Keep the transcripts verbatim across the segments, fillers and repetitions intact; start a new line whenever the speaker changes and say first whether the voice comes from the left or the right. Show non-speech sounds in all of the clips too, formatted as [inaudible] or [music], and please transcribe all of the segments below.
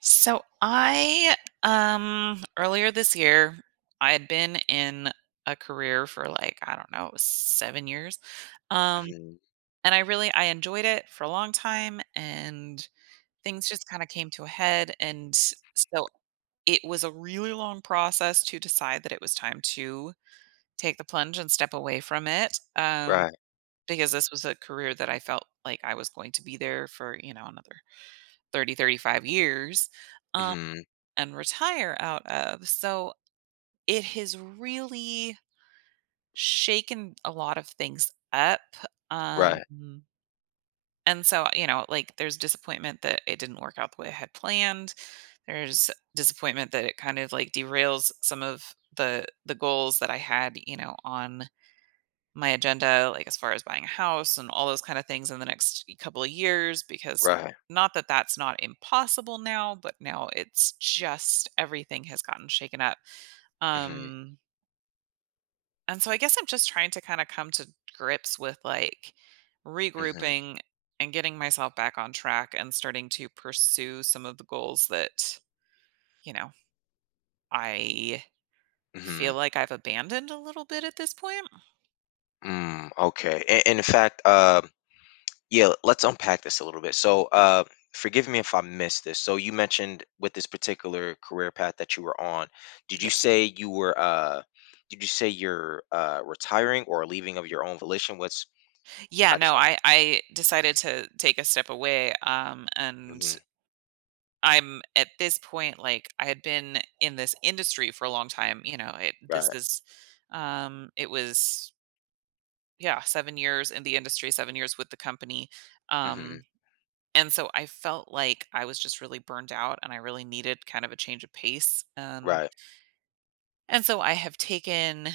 right: So I um earlier this year I had been in a career for like I don't know, it was seven years. Um
left: Mhm.
right: and I really I enjoyed it for a long time, and things just kind of came to a head. And so it was a really long process to decide that it was time to take the plunge and step away from it um,
left: Right.
right: because this was a career that I felt like I was going to be there for you know another thirty, thirty-five years um,
left: Mhm.
right: and retire out of. So it has really shaken a lot of things up. Um,
left: Right.
right: and so, you know, like, there's disappointment that it didn't work out the way I had planned. There's disappointment that it kind of like derails some of the the goals that I had, you know, on my agenda, like as far as buying a house and all those kind of things in the next couple of years. Because
left: Right.
right: not that that's not impossible now, but now it's just everything has gotten shaken up.
left: Mhm.
right: Um, and so I guess I'm just trying to kind of come to grips with, like,
left: Mhm.
right: regrouping and getting myself back on track and starting to pursue some of the goals that, you know, I feel
left: Mhm.
right: like I've abandoned a little bit at this point.
left: Mm, okay. And, and in fact, uh, yeah, let's unpack this a little bit. So, uh, forgive me if I missed this. So, you mentioned with this particular career path that you were on, did you
right: Yes.
left: say you were, uh, did you say you're uh, retiring or leaving of your own volition? What's,
right: Yeah,
left: I just
right: no,
left: want.
right: I I decided to take a step away um and
left: Hmm.
right: I'm at this point, like, I had been in this industry for a long time, you know, it
left: Right.
right: this is um it was, yeah, seven years in the industry, seven years with the company.
left: Hmm.
right: Um, and so I felt like I was just really burned out and I really needed kind of a change of pace. Um,
left: Right.
right: and so I have taken,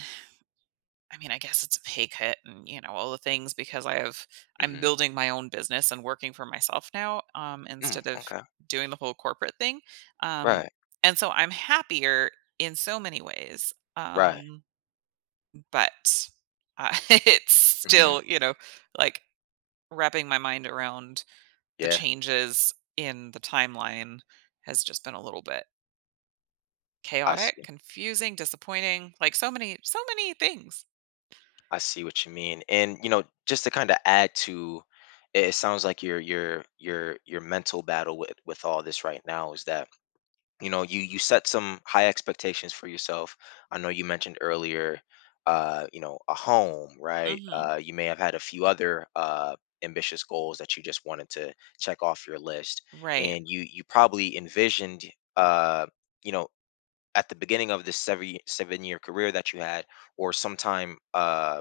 right: I mean, I guess it's a pay cut and, you know, all the things. Because I have, I'm
left: Hmm.
right: building my own business and working for myself now um,
left: Mm,
right: instead of
left: okay.
right: doing the whole corporate thing. Um,
left: Right.
right: and so I'm happier in so many ways.
left: Right.
right: Um, but uh, [laughs] it's
left: Hmm.
right: still, you know, like, wrapping my mind around the
left: Yeah.
right: changes in the timeline has just been a little bit
left: I
right: chaotic,
left: see.
right: confusing, disappointing, like so many so many things.
left: I see what you mean. And, you know, just to kind of add to it, it sounds like your your your your mental battle with with all this right now is that, you know, you you set some high expectations for yourself. I know you mentioned earlier uh, you know, a home, right?
right: Mhm.
left: Uh you may have had a few other uh ambitious goals that you just wanted to check off your list,
right: Right.
left: and you you probably envisioned uh you know at the beginning of this seven seven year career that you had, or sometime uh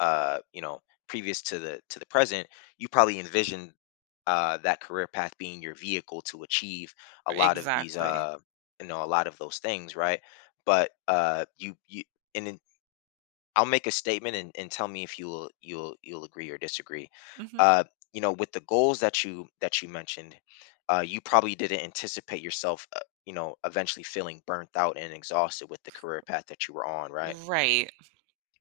left: uh, you know, previous to the to the present, you probably envisioned uh, that career path being your vehicle to achieve a lot of these,
right: Exactly.
left: uh, you know, a lot of those things, right? But, uh, you you and then I'll make a statement, and, and tell me if you'll you'll you'll agree or disagree.
right: Mhm.
left: Uh, you know, with the goals that you that you mentioned, uh, you probably didn't anticipate yourself, uh, you know, eventually feeling burnt out and exhausted with the career path that you were on, right?
right: Right.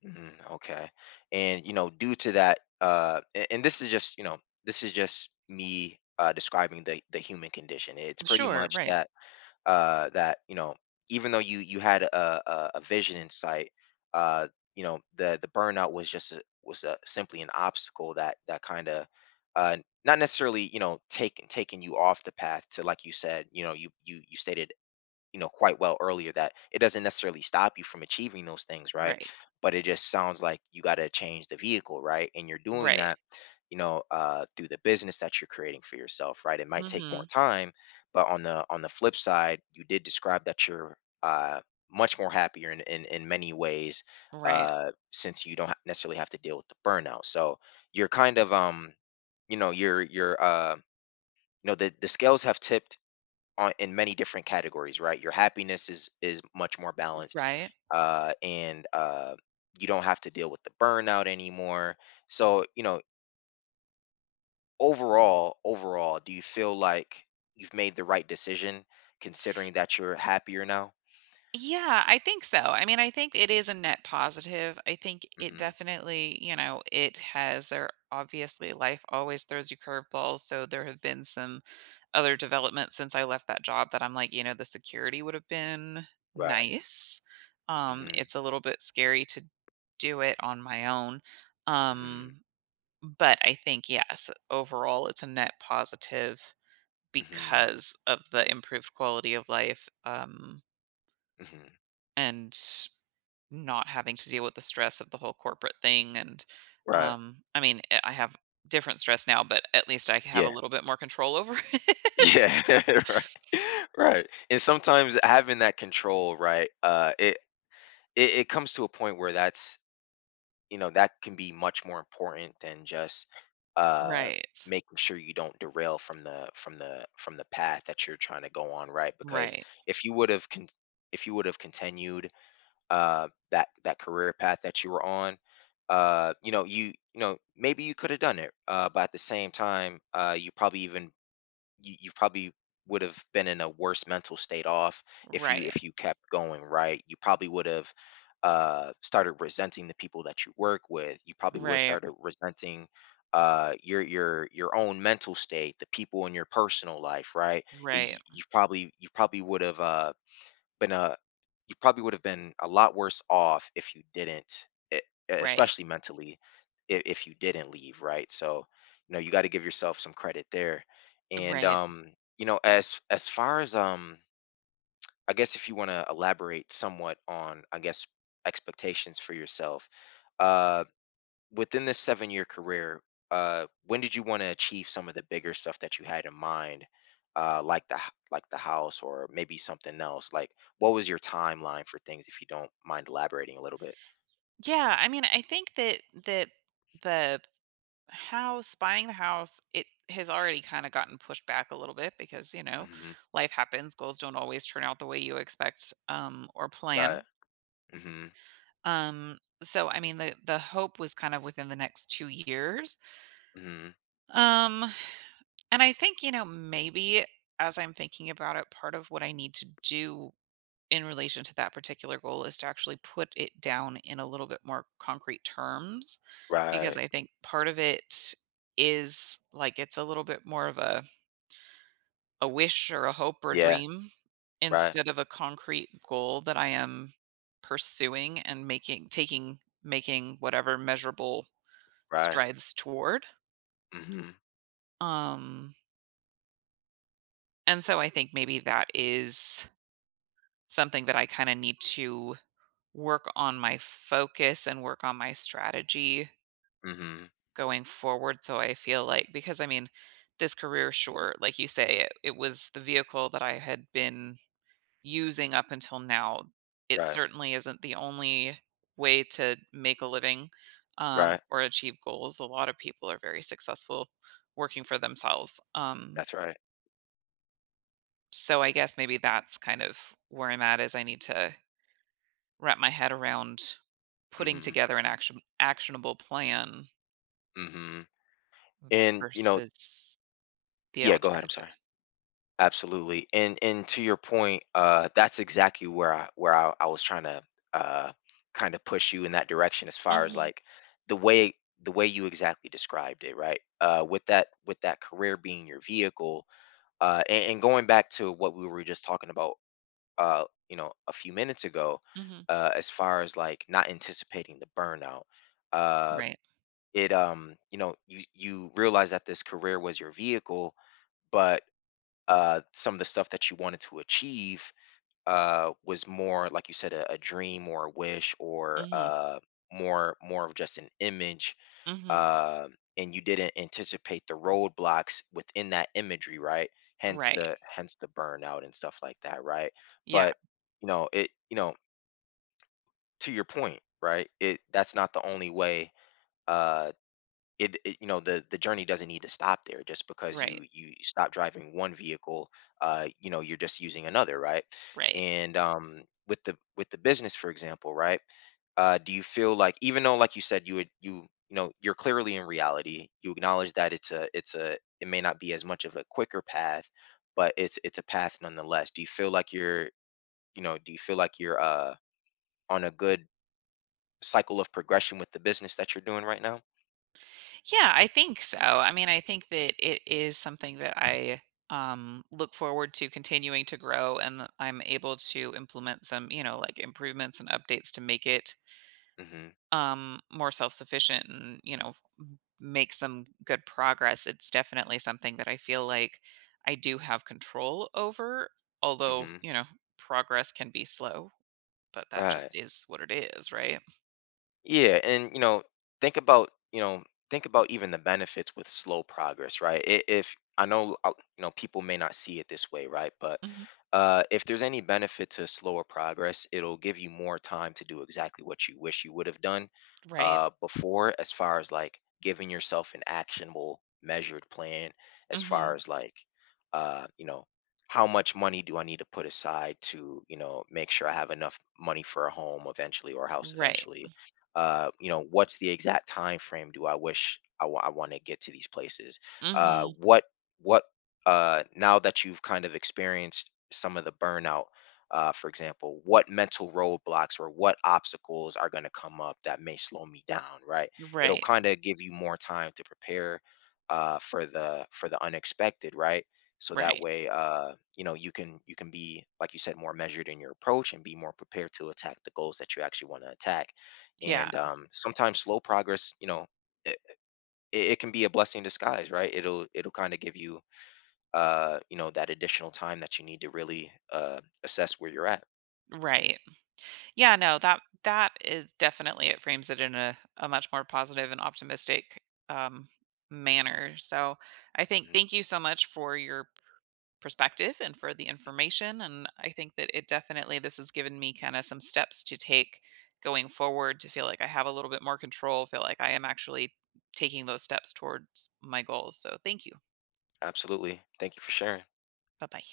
left: Mm, okay. And, you know, due to that, uh, and, and this is just, you know, this is just me uh, describing the the human condition. It's pretty
right: Sure,
left: much
right: right.
left: that uh, that you know, even though you you had a a, a vision in sight, uh, you know, the the burnout was just a, was a, simply an obstacle that that kind of, uh, not necessarily, you know taking taking you off the path. To like you said, you know you, you you stated, you know quite well earlier, that it doesn't necessarily stop you from achieving those things, right?
right: Right.
left: But it just sounds like you got to change the vehicle, right? And you're doing
right: Right.
left: that, you know uh through the business that you're creating for yourself, right? It might take more
right: Mhm.
left: time, but on the on the flip side, you did describe that you're, uh much more happier in in, in many ways,
right: Right.
left: uh since you don't ha- necessarily have to deal with the burnout. So you're kind of, um you know you're, you're uh you know the the scales have tipped on, in many different categories, right? Your happiness is is much more balanced,
right: Right.
left: uh, and, uh, you don't have to deal with the burnout anymore. So, you know, overall, overall, do you feel like you've made the right decision considering that you're happier now?
right: Yeah, I think so. I mean, I think it is a net positive. I think it
left: Mm-hmm.
right: definitely, you know, it has, there obviously life always throws you curveballs, so there have been some other development since I left that job that I'm like, you know, the security would have been
left: Right.
right: nice. Um,
left: Mm-hmm.
right: it's a little bit scary to do it on my own.
left: Mm-hmm.
right: Um, but I think, yes, overall, it's a net positive
left: Mm-hmm.
right: because of the improved quality of life, um,
left: Mm-hmm.
right: and not having to deal with the stress of the whole corporate thing. And
left: Right.
right: um, I mean, I I have different stress now, but at least I have a
left: Yeah.
right: little bit more control over [laughs] it.
left: Yeah. [laughs] Right. [laughs] Right. And sometimes having that control, right? Uh, it, it it comes to a point where that's, you know that can be much more important than just, uh
right: Right.
left: making sure you don't derail from the from the from the path that you're trying to go on, right? Because
right: Right.
left: if you would have con- if you would have continued uh that that career path that you were on, uh you know you you know maybe you could have done it, uh but at the same time, uh you probably even you, you probably would have been in a worse mental state off if you
right: Right.
left: if you kept going, right? You probably would have, uh started resenting the people that you work with. You probably would have
right: Right.
left: started resenting, uh your your your own mental state, the people in your personal life, right? you,
right: Right.
left: you probably you probably would have uh been a you probably would have been a lot worse off if you didn't, e- e,
right: Right.
left: especially mentally, if, if you didn't leave, right? So, you know, you got to give yourself some credit there. And,
right: Right.
left: um, you know, as as far as, um, I guess if you want to elaborate somewhat on, I guess, expectations for yourself, uh, within this seven year career, uh, when did you want to achieve some of the bigger stuff that you had in mind, uh, like the h- like the house, or maybe something else? Like, what was your timeline for things? If you don't mind elaborating a little bit.
right: Yeah, I mean, I think that that the house, buying the house, it has already kind of gotten pushed back a little bit because, you know,
left: Hmm.
right: life happens. Goals don't always turn out the way you expect um or
left: Right.
right: plan.
left: Hmm.
right: Um so I mean, the the hope was kind of within the next two years.
left: Hmm.
right: Um and I think, you know, maybe as I'm thinking about it, part of what I need to do in relation to that particular goal is to actually put it down in a little bit more concrete terms. Because
left: Right.
right: I think part of it is, like, it's a little bit more of a a wish or a hope or a
left: Yeah.
right: dream
left: Right.
right: instead of a concrete goal that I am pursuing and making taking making whatever measurable
left: Right.
right: strides toward.
left: Hmm.
right: Um and so I think maybe that is something that I kind of need to work on, my focus and work on my strategy
left: Hmm.
right: going forward. So I feel like, because I mean, this career, sure, like you say, it, it was the vehicle that I had been using up until now. It
left: Right.
right: certainly isn't the only way to make a living, um,
left: Right.
right: or achieve goals. A lot of people are very successful working for themselves. Um,
left: That's right.
right: so I guess maybe that's kind of where I'm at. Is I need to wrap my head around putting
left: Hmm.
right: together an action actionable plan
left: Hmm. And, you know,
right: versus the
left: yeah. Go ahead. I'm sorry.
right: alternative.
left: Absolutely. And and to your point, uh, that's exactly where I where I, I was trying to, uh, kind of push you in that direction, as far as
right: Mm-hmm.
left: like the way the way you exactly described it, right? Uh, with that with that career being your vehicle, uh, and, and going back to what we were just talking about, uh, you know, a few minutes ago,
right: Mhm.
left: uh, as far as like not anticipating the burnout, uh,
right: Right.
left: it um, you know, you you realize that this career was your vehicle, but, uh, some of the stuff that you wanted to achieve, uh, was more, like you said, a, a dream or a wish, or
right: Mhm.
left: uh, more more of just an image,
right: Mhm.
left: uh, and you didn't anticipate the roadblocks within that imagery, right? Hence
right: Right.
left: the hence the burnout and stuff like that, right?
right: Yeah.
left: But, you know it, you know to your point, right? It that's not the only way. Uh, it, it- you know the the journey doesn't need to stop there, just because
right: Right.
left: you you stop driving one vehicle, uh you know you're just using another, right?
right: Right.
left: And, um with the with the business, for example, right? uh do you feel like, even though, like you said, you would, you you know you're clearly in reality, you acknowledge that it's a it's a it may not be as much of a quicker path, but it's it's a path nonetheless. Do you feel like you're you know do you feel like you're uh on a good cycle of progression with the business that you're doing right now?
right: Yeah, I think so. I mean, I think that it is something that I um look forward to continuing to grow, and that I'm able to implement some, you know, like, improvements and updates to make it
left: Mm, mhm.
right: um more self-sufficient and, you know, m- make some good progress. It's definitely something that I feel like I do have control over,
left: Mm,
right: although,
left: mhm.
right: you know, progress can be slow, but that
left: Right.
right: just is what it is, right?
left: Yeah. And, you know, think about you know, think about even the benefits with slow progress, right? I- If I know, uh, you know, people may not see it this way, right? But,
right: Mhm.
left: uh, if there's any benefit to slower progress, it'll give you more time to do exactly what you wish you would have done,
right: Right.
left: uh, before, as far as like giving yourself an actionable, measured plan. As far
right: Mhm.
left: as like, uh, you know, how much money do I need to put aside to, you know, make sure I have enough money for a home eventually, or a house
right: Right.
left: eventually? Uh, you know, what's the exact time frame, do I wish, I want to get to these places? Uh,
right: Mhm.
left: what what, uh, now that you've kind of experienced some of the burnout, uh, for example, what mental roadblocks or what obstacles are going to come up that may slow me down? Right, it'll
right: Right.
left: kind of give you more time to prepare, uh, for the for the unexpected, right? So that
right: Right.
left: way, uh, you know, you can you can be, like you said, more measured in your approach, and be more prepared to attack the goals that you actually want to attack.
right: Yeah.
left: And, um, sometimes slow progress, you know it, it it can be a blessing in disguise, right? it'll it'll kind of give you, uh you know that additional time that you need to really, uh assess where you're at.
right: Right. Yeah, no, that that is definitely, it frames it in a, a much more positive and optimistic um manner. So I think,
left: Mhm.
right: thank you so much for your perspective and for the information. And I think that it definitely this has given me kind of some steps to take going forward, to feel like I have a little bit more control, feel like I am actually taking those steps towards my goals. So thank you.
left: Absolutely, thank you for sharing.
right: Bye bye.